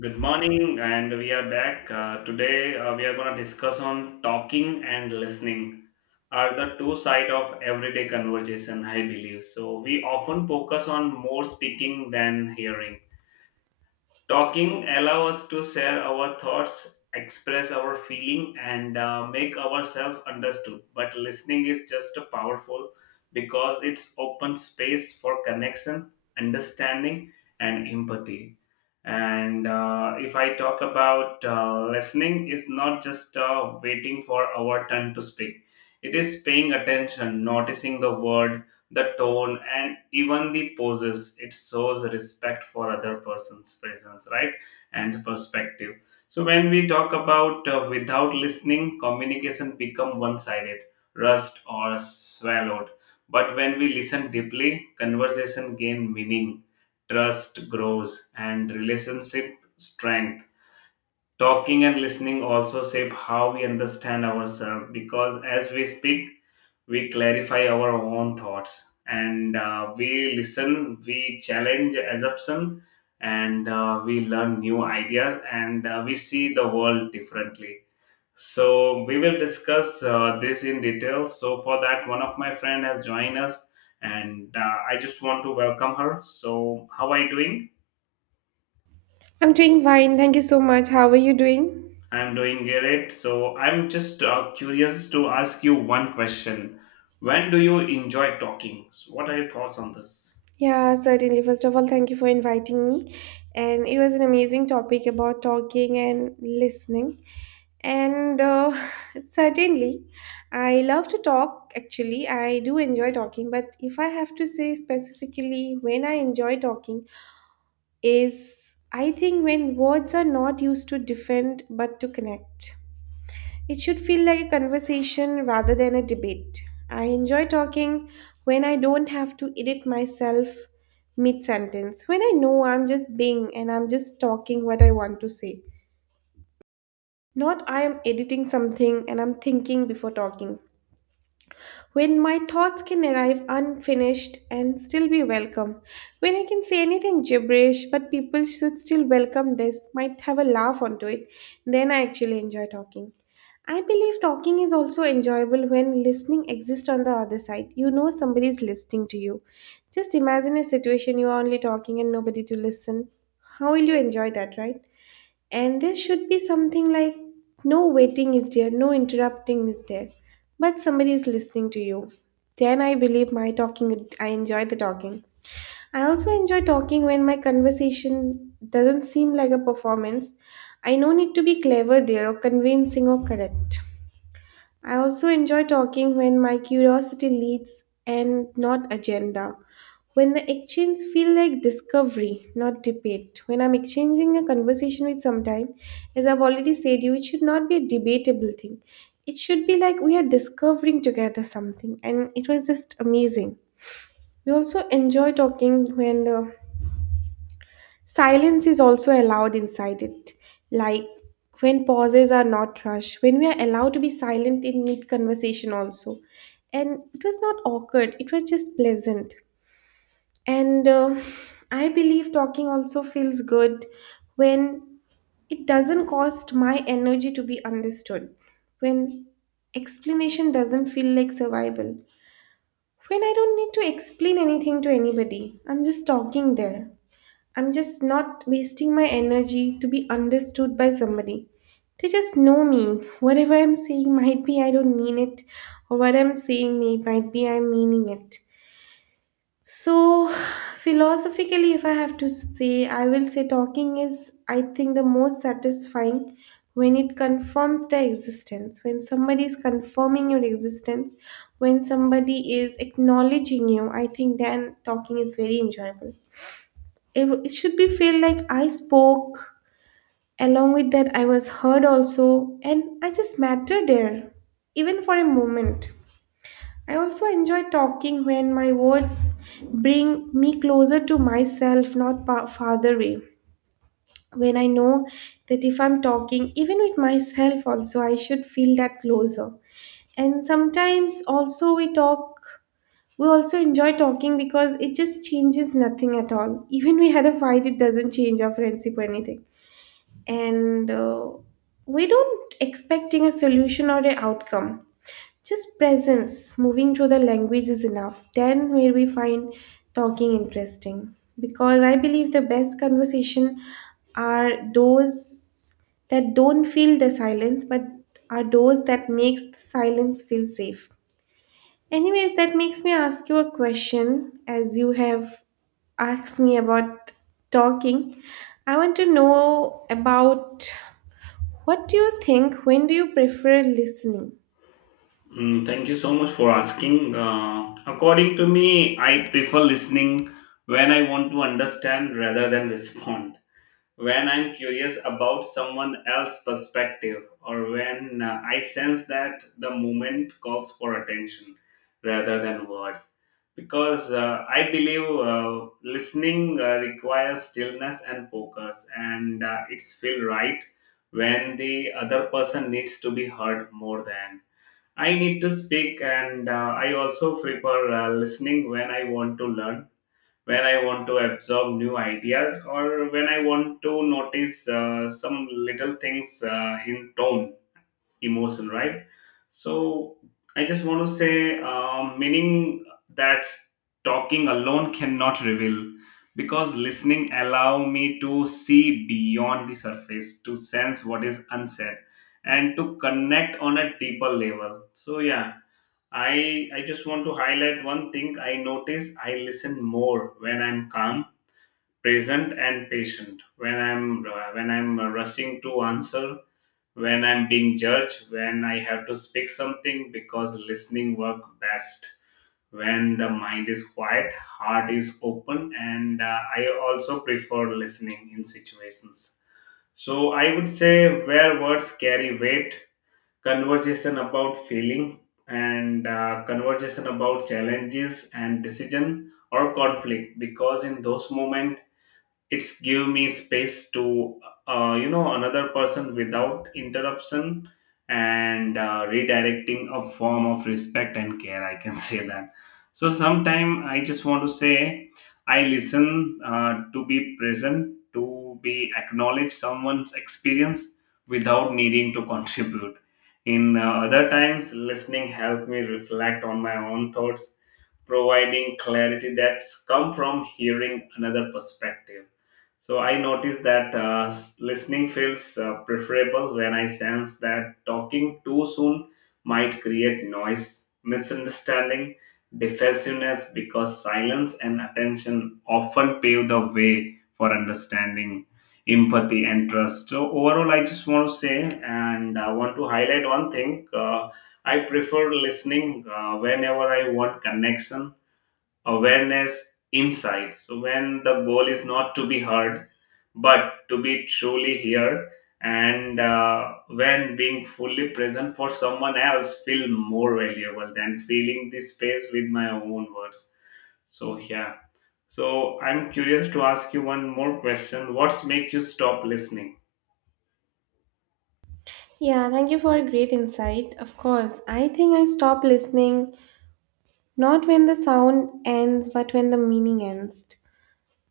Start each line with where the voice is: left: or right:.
left: Good morning, and we are back. Today, we are going to discuss on talking and listening are the two side of everyday conversation, I believe. So we often focus on more speaking than hearing. Talking allows us to share our thoughts, express our feeling, and make ourselves understood. But listening is just a powerful because it's open space for connection, understanding, and empathy and if I talk about listening, it's not just waiting for our turn to speak. It is paying attention, noticing the word, the tone, and even the poses. It shows respect for other person's presence, right? And perspective. So when we talk about without listening, communication become one-sided, rust or swallowed. But when we listen deeply, conversation gain meaning trust grows, and relationship strength. Talking and listening also shape how we understand ourselves because as we speak, we clarify our own thoughts and we listen, we challenge assumption, and we learn new ideas and we see the world differently. So we will discuss this in detail. So for that, one of my friend has joined us, and I just want to welcome her. So how are you doing?
right: I'm doing fine. Thank you so much. How are you doing?
left: I'm doing great. So I'm just curious to ask you one question. When do you enjoy talking? So what are your thoughts on this?
right: Yeah, certainly. First of all, thank you for inviting me. And it was an amazing topic about talking and listening. And certainly, I love to talk. Actually, I do enjoy talking. But if I have to say specifically when I enjoy talking, is I think when words are not used to defend but to connect. It should feel like a conversation rather than a debate. I enjoy talking when I don't have to edit myself mid sentence, when I know I'm just being and I'm just talking what I want to say. Not I am editing something and I'm thinking before talking when my thoughts can arrive unfinished and still be welcome. When I can say anything gibberish, but people should still welcome this, might have a laugh onto it, then I actually enjoy talking. I believe talking is also enjoyable when listening exists on the other side. You know somebody is listening to you. Just imagine a situation you are only talking and nobody to listen. How will you enjoy that, right? And there should be something like no waiting is there, no interrupting is there, but somebody is listening to you. Then I believe my talking, I enjoy the talking. I also enjoy talking when my conversation doesn't seem like a performance. I no need to be clever there or convincing or correct. I also enjoy talking when my curiosity leads and not agenda. When the exchange feel like discovery, not debate. When I'm exchanging a conversation with sometime, as I've already said you, it should not be a debatable thing. It should be like we are discovering together something and it was just amazing. We also enjoy talking when silence is also allowed inside it, like when pauses are not rushed, when we are allowed to be silent in mid conversation, also. And it was not awkward, it was just pleasant. And I believe talking also feels good when it doesn't cost my energy to be understood, when explanation doesn't feel like survival, when I don't need to explain anything to anybody, I'm just talking there. I'm just not wasting my energy to be understood by somebody. They just know me. Whatever I'm saying might be I don't mean it, or what I'm saying may might be I'm meaning it. So, philosophically, if I have to say, I will say talking is, I think, the most satisfying when it confirms their existence, when somebody is confirming your existence, when somebody is acknowledging you, I think then talking is very enjoyable. It should be feel like I spoke. Along with that, I was heard also, and I just mattered there, even for a moment. I also enjoy talking when my words bring me closer to myself, not farther away. When I know that if I'm talking, even with myself, also, I should feel that closer. And sometimes also we talk, we also enjoy talking because it just changes nothing at all. Even we had a fight, it doesn't change our friendship or anything. And We don't expecting a solution or an outcome just presence moving through the language is enough then where we find talking interesting because I believe the best conversation are those that don't feel the silence but are those that makes the silence feel safe anyways that makes me ask you a question as you have asked me about talking I want to know about what do you think? When do you prefer listening?
left: Mm, thank you so much for asking. According to me, I prefer listening when I want to understand rather than respond. When I'm curious about someone else's perspective or when I sense that the moment calls for attention rather than words. Because I believe listening requires stillness and focus, and it's feel right when the other person needs to be heard more than I need to speak, and I also prefer listening when I want to learn, when I want to absorb new ideas or when I want to notice some little things in tone, emotion, right? So I just want to say, meaning that talking alone cannot reveal because listening allow me to see beyond the surface, to sense what is unsaid and to connect on a deeper level. So yeah, I just want to highlight one thing. I notice I listen more when I'm calm, present and patient. When I'm rushing to answer, when I'm being judged, when I have to speak something, because listening work best when the mind is quiet, heart is open, and I also prefer listening in situations. So I would say where words carry weight, conversation about failing and conversation about challenges and decision or conflict, because in those moments it's give me space to another person without interruption and redirecting a form of respect and care, I can say that. So sometime I just want to say I listen to be present, to be acknowledge someone's experience without needing to contribute in other times. Listening helped me reflect on my own thoughts, providing clarity that's come from hearing another perspective. So I noticed that listening feels preferable when I sense that talking too soon might create noise, misunderstanding, defensiveness, because silence and attention often pave the way for understanding, empathy, and trust. So overall, I just want to say and I want to highlight one thing. I prefer listening whenever I want connection, awareness, insight. So when the goal is not to be heard, but to be truly here, and when being fully present for someone else feel more valuable than filling the space with my own words. So yeah. So I'm curious to ask you one more question. What's make you stop listening?
right: Yeah, thank you for a great insight. Of course, I think I stop listening not when the sound ends, but when the meaning ends.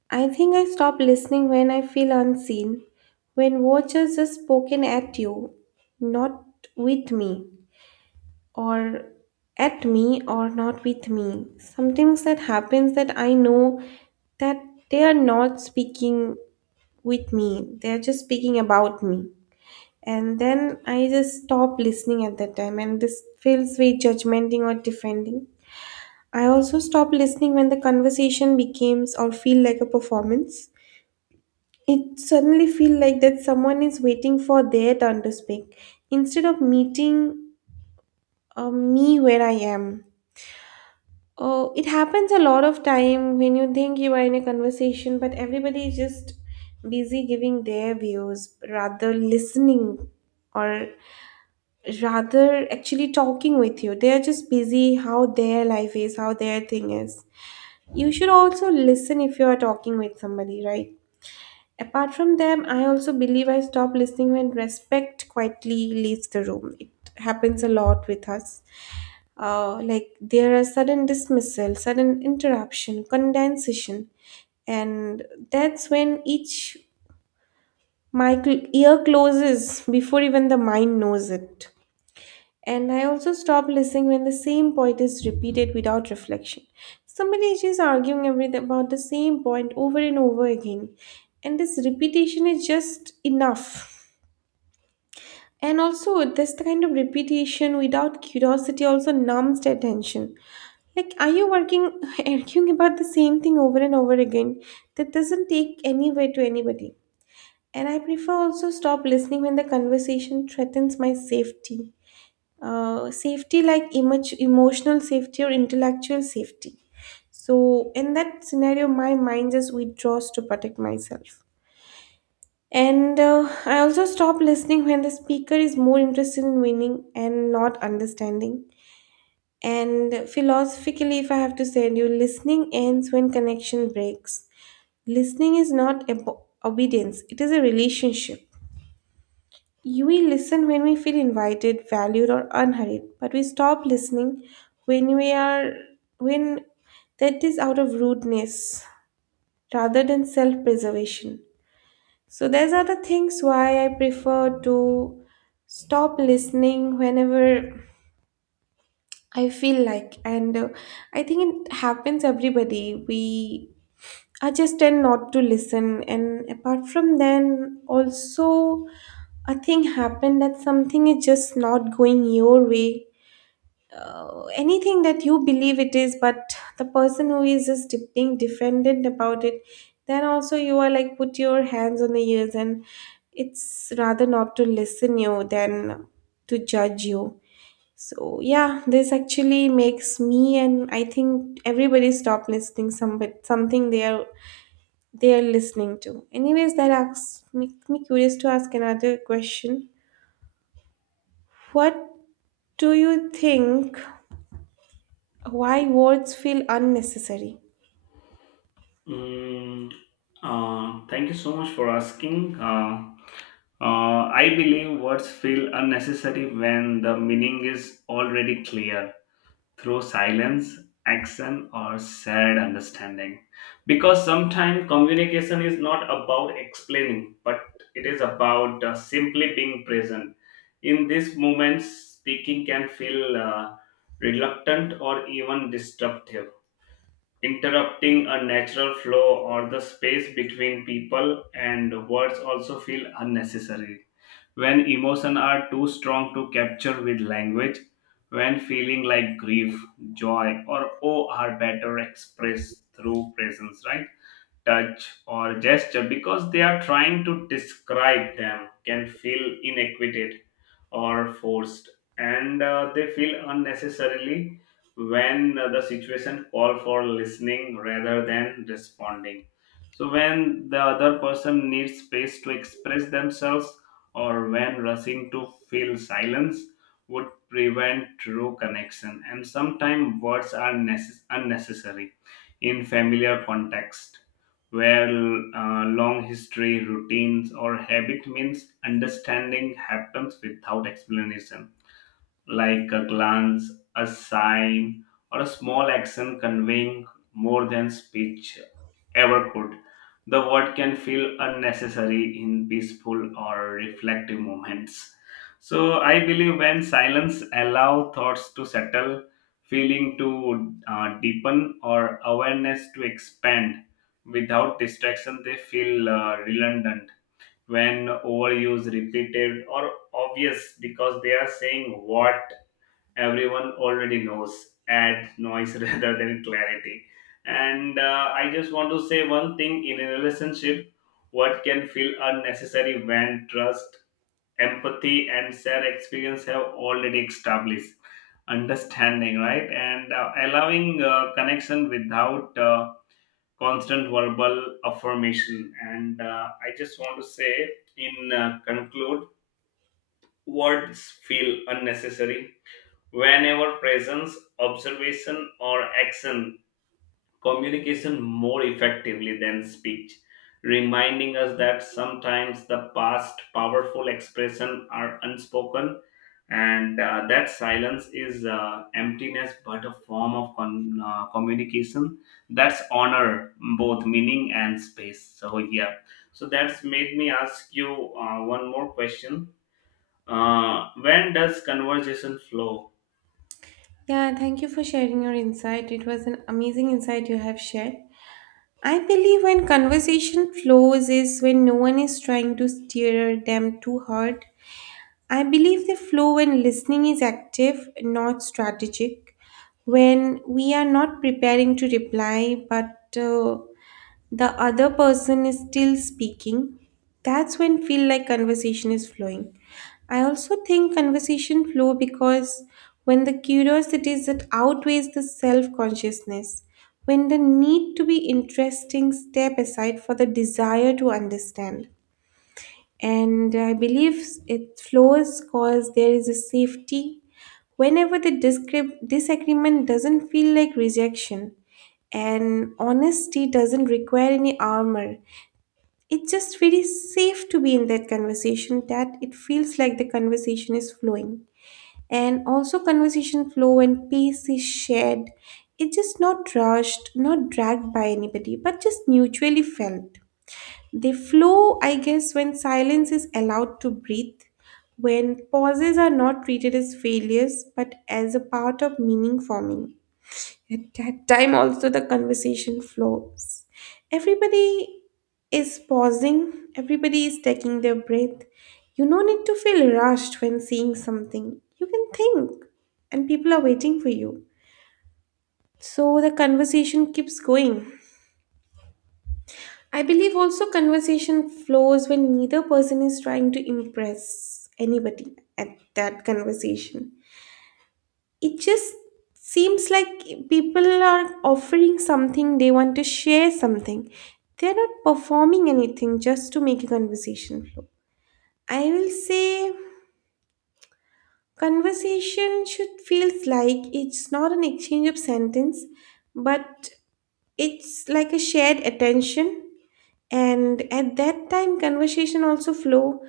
right: I think I stop listening when I feel unseen, when words are just spoken at you, not with me, or at me, or not with me. Sometimes that happens that I know that they are not speaking with me, they are just speaking about me. And then I just stop listening at that time, and this feels very judgmenting or defending. I also stop listening when the conversation becomes or feel like a performance. It suddenly feel like that someone is waiting for their turn to speak instead of meeting me where I am. Oh, it happens a lot of time when you think you are in a conversation, but everybody is just busy giving their views rather listening or rather actually talking with you. They are just busy how their life is, how their thing is. You should also listen if you are talking with somebody, right? Apart from them, I also believe I stop listening when respect quietly leaves the room. It happens a lot with us. Like there are sudden dismissal, sudden interruption, condensation, and that's when each my ear closes before even the mind knows it. And I also stop listening when the same point is repeated without reflection. Somebody is just arguing every about the same point over and over again. And this repetition is just enough. And also, this kind of repetition without curiosity also numbs the attention. Like, are you working, arguing about the same thing over and over again? That doesn't take anywhere to anybody. And I prefer also stop listening when the conversation threatens my safety safety like image, emotional safety or intellectual safety. So in that scenario, my mind just withdraws to protect myself. And I also stop listening when the speaker is more interested in winning and not understanding. And philosophically, if I have to say, you listening ends when connection breaks. Listening is not obedience; it is a relationship. We listen when we feel invited, valued, or unhurried, but we stop listening when we are when that is out of rudeness rather than self-preservation. So these are the things why I prefer to stop listening whenever I feel like, and I think it happens everybody. We I just tend not to listen, and apart from then, also a thing happened that something is just not going your way anything that you believe it is but the person who is just being defendant about it then also you are like put your hands on the ears and it's rather not to listen you than to judge you. So yeah, this actually makes me and I think everybody stop listening some but something they are listening to. Anyways, that asks make me curious to ask another question. What do you think, why words feel unnecessary?
left: Mm, Thank you so much for asking. I believe words feel unnecessary when the meaning is already clear through silence, action, or shared understanding. Because sometimes communication is not about explaining, but it is about simply being present. In this moment, speaking can feel reluctant or even disruptive, interrupting a natural flow or the space between people, and words also feel unnecessary when emotions are too strong to capture with language, when feeling like grief, joy or awe are better expressed through presence, right, touch, or gesture, because they are trying to describe them can feel inequated or forced, and they feel unnecessarily when the situation call for listening rather than responding. So when the other person needs space to express themselves, or when rushing to fill silence would prevent true connection, and sometimes words are unnecessary in familiar context where long history, routines or habit means understanding happens without explanation, like a glance, a sign, or a small action conveying more than speech ever could. The word can feel unnecessary in peaceful or reflective moments. So I believe when silence allow thoughts to settle, feeling to deepen, or awareness to expand without distraction, they feel redundant. When overused, repeated, or obvious, because they are saying what everyone already knows add noise rather than clarity. And I just want to say one thing. In a relationship, what can feel unnecessary when trust, empathy and shared experience have already established understanding, right, and allowing connection without constant verbal affirmation. And I just want to say in conclude, words feel unnecessary whenever presence, observation, or action, communication more effectively than speech, reminding us that sometimes the past powerful expression are unspoken, and that silence is emptiness but a form of communication that's honor both meaning and space. So yeah. So that's made me ask you one more question. When does conversation flow?
right: Yeah, thank you for sharing your insight. It was an amazing insight you have shared. I believe when conversation flows is when no one is trying to steer them too hard. I believe they flow when listening is active, not strategic. When we are not preparing to reply, but the other person is still speaking, that's when feel like conversation is flowing. I also think conversation flow because when the curiosity is that outweighs the self-consciousness, when the need to be interesting step aside for the desire to understand and I believe it flows because there is a safety. Whenever the disagreement doesn't feel like rejection, and honesty doesn't require any armor, it's just very safe to be in that conversation that it feels like the conversation is flowing. And also, conversation flow and peace is shared. It's just not rushed, not dragged by anybody, but just mutually felt. They flow, I guess, when silence is allowed to breathe, when pauses are not treated as failures but as a part of meaning forming. At that time, also, the conversation flows. Everybody is pausing, everybody is taking their breath. You no need to feel rushed when seeing something. You can think, and people are waiting for you. So the conversation keeps going. I believe also conversation flows when neither person is trying to impress anybody at that conversation. It just seems like people are offering something, they want to share something. They're not performing anything just to make a conversation flow. I will say conversation should feels like it's not an exchange of sentence, but it's like a shared attention, and at that time conversation also flow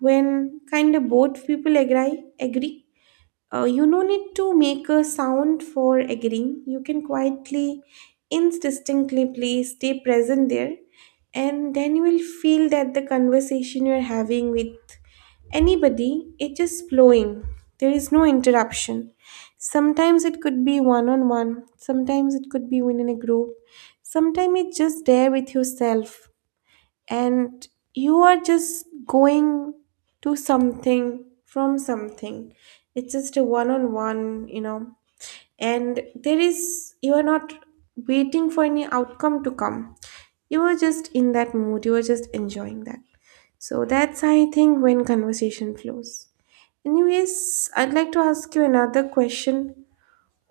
right: when kind of both people agree. You no need to make a sound for agreeing. You can quietly, indistinctly stay present there, and then you will feel that the conversation you're having with anybody, it is flowing. There is no interruption. Sometimes it could be one on one, sometimes it could be within a group, sometimes it's just there with yourself, and you are just going to something from something. It's just a one on one, you know. And there is, you are not waiting for any outcome to come. You are just in that mood, you are just enjoying that. So that's, I think, when conversation flows. Anyways, I'd like to ask you another question.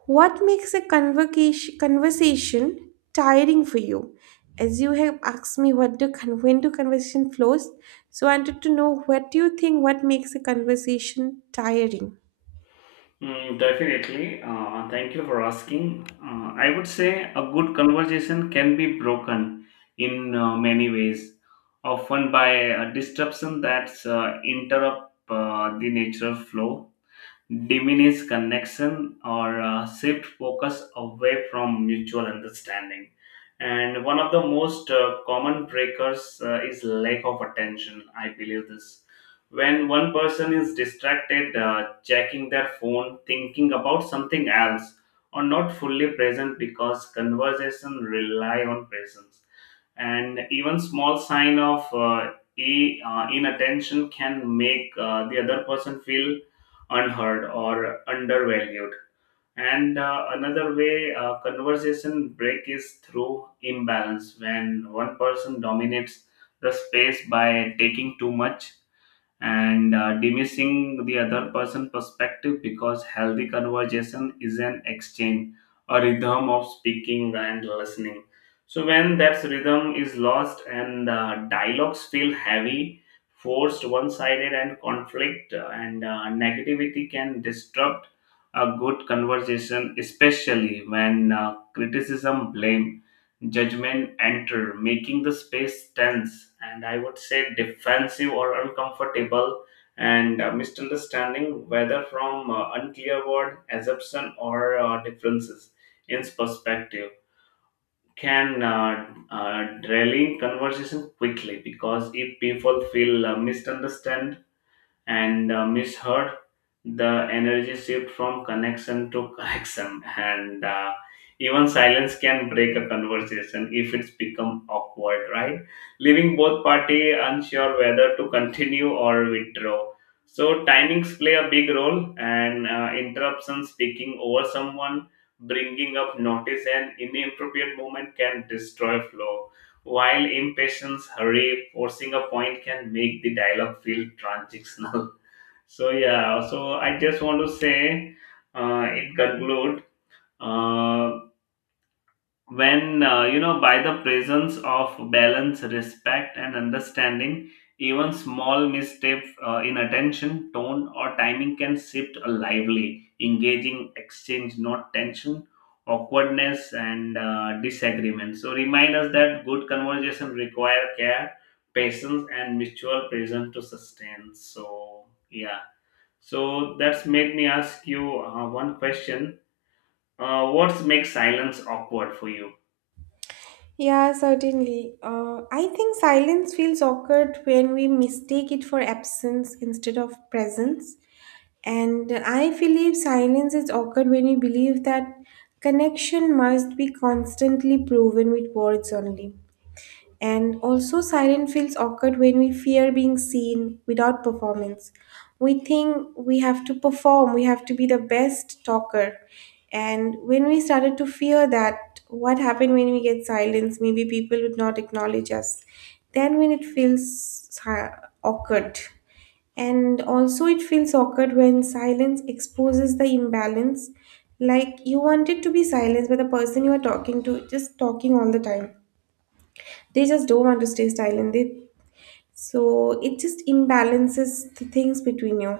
right: What makes a conversation tiring for you? As you have asked me what do when do conversation flows, so I wanted to know, what do you think, what makes a conversation tiring?
left: Mm, definitely. Thank you for asking. I would say a good conversation can be broken in many ways, often by a disruption that's interrupt the natural flow, diminish connection, or shift focus away from mutual understanding. And one of the most common breakers is lack of attention. I believe this. When one person is distracted, checking their phone, thinking about something else, or not fully present, because conversation rely on presence, and even small sign of inattention can make the other person feel unheard or undervalued. And another way conversation break is through imbalance, when one person dominates the space by taking too much and diminishing the other person perspective, because healthy conversation is an exchange, a rhythm of speaking and listening. So when that rhythm is lost, and dialogues feel heavy, forced, one-sided, and conflict and negativity can disrupt a good conversation, especially when criticism, blame, judgment enter, making the space tense and, I would say, defensive or uncomfortable, and misunderstanding, whether from unclear word, assumption, or differences in perspective, can derail in conversation quickly, because if people feel misunderstood and misheard, the energy shift from connection to correction. And even silence can break a conversation if it's become awkward, right, leaving both party unsure whether to continue or withdraw. So timings play a big role, and interruption, speaking over someone, bringing up notice and inappropriate moment can destroy flow, while impatience, hurry, forcing a point can make the dialogue feel transactional. So yeah, so I just want to say, in conclude, uh, when by the presence of balance, respect, and understanding, even small misstep in attention, tone, or timing can shift a lively, engaging exchange, not tension, awkwardness, and disagreement. So remind us that good conversation require care, patience, and mutual presence to sustain. So yeah. So that's made me ask you one question. What makes silence awkward for you?
right: Yeah, certainly. I think silence feels awkward when we mistake it for absence instead of presence. And I believe silence is awkward when we believe that connection must be constantly proven with words only. And also, silence feels awkward when we fear being seen without performance. We think we have to perform, we have to be the best talker. And when we started to fear that, what happened when we get silence? Maybe people would not acknowledge us. Then, when it feels awkward, and also it feels awkward when silence exposes the imbalance. Like, you wanted to be silent, but the person you are talking to is just talking all the time. They just don't want to stay silent, they, so it just imbalances the things between you.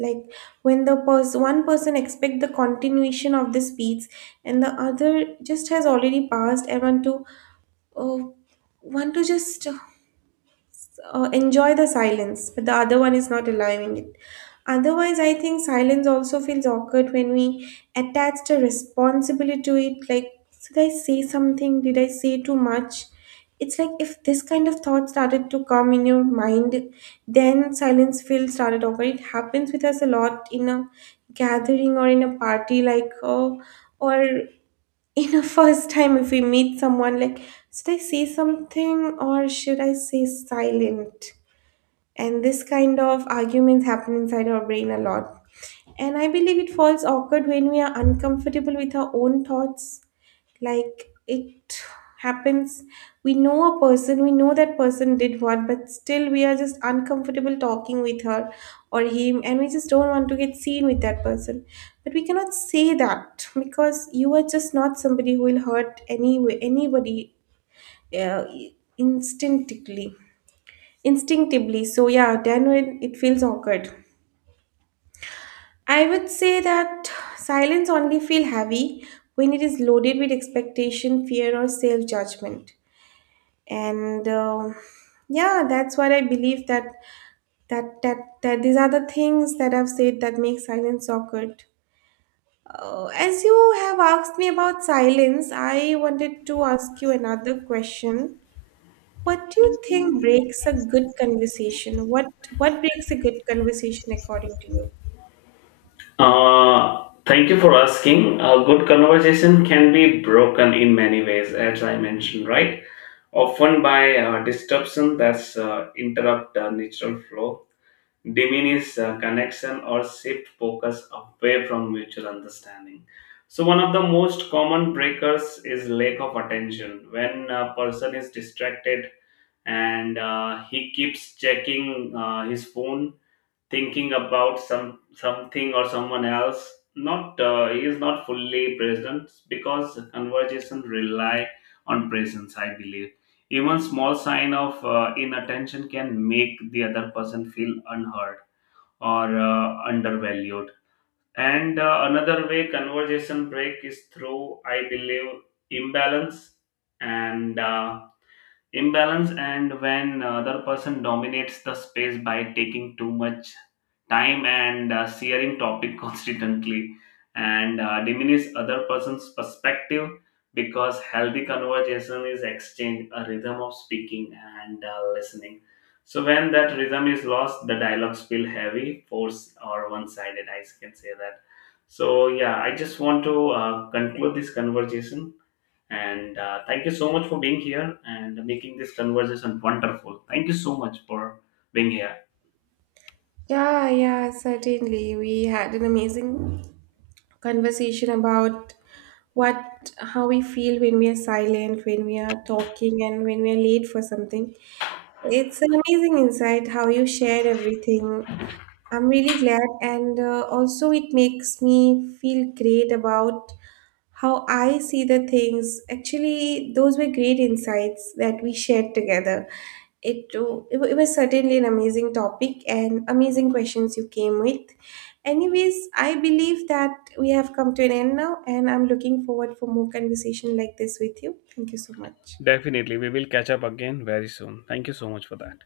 right: Like, when the one person expect the continuation of the speech, and the other just has already passed and want to, uh, want to just enjoy the silence, but the other one is not allowing it. Otherwise, I think silence also feels awkward when we attach a responsibility to it. Like, did I say something? Did I say too much? It's like, if this kind of thought started to come in your mind, then silence feels started over. It happens with us a lot in a gathering or in a party, like, oh, or in a first time if we meet someone, like, should I say something or should I say silent? And this kind of arguments happen inside our brain a lot. And I believe it falls awkward when we are uncomfortable with our own thoughts. Like, it happens, we know a person, we know that person did what, but still we are just uncomfortable talking with her or him, and we just don't want to get seen with that person. But we cannot say that, because you are just not somebody who will hurt anybody uh, instinctively, instinctively. So yeah, then when it feels awkward, I would say that silence only feel heavy when it is loaded with expectation, fear, or self judgment. And yeah, that's what I believe, that that that these are the things that I've said that make silence awkward. As you have asked me about silence, I wanted to ask you another question. What do you think breaks a good conversation? What breaks a good conversation according to you?
left: Thank you for asking. A good conversation can be broken in many ways, as I mentioned, right? Often by disruption that's interrupt the natural flow, diminish connection, or shift focus away from mutual understanding. So one of the most common breakers is lack of attention. When a person is distracted and he keeps checking his phone, thinking about something or someone else, not he is not fully present, because conversation rely on presence, I believe. Even small sign of inattention can make the other person feel unheard or undervalued. And another way conversation break is through, I believe, imbalance, and imbalance and when other person dominates the space by taking too much time and sharing topic constantly and diminish other person's perspective, because healthy conversation is exchange, a rhythm of speaking and listening. So when that rhythm is lost, the dialogues feel heavy, force or one-sided, I can say that. So yeah, I just want to conclude this conversation and thank you so much for being here and making this conversation wonderful. Thank you so much for being here.
right: Yeah, yeah, certainly, we had an amazing conversation about what, how we feel when we are silent, when we are talking, and when we are late for something. It's an amazing insight how you shared everything. I'm really glad, and also it makes me feel great about how I see the things. Actually, those were great insights that we shared together. It, too- it wa- It was certainly an amazing topic and amazing questions you came with. Anyways, I believe that we have come to an end now, and I'm looking forward for more conversation like this with you. Thank you so much.
left: Definitely, we will catch up again very soon. Thank you so much for that.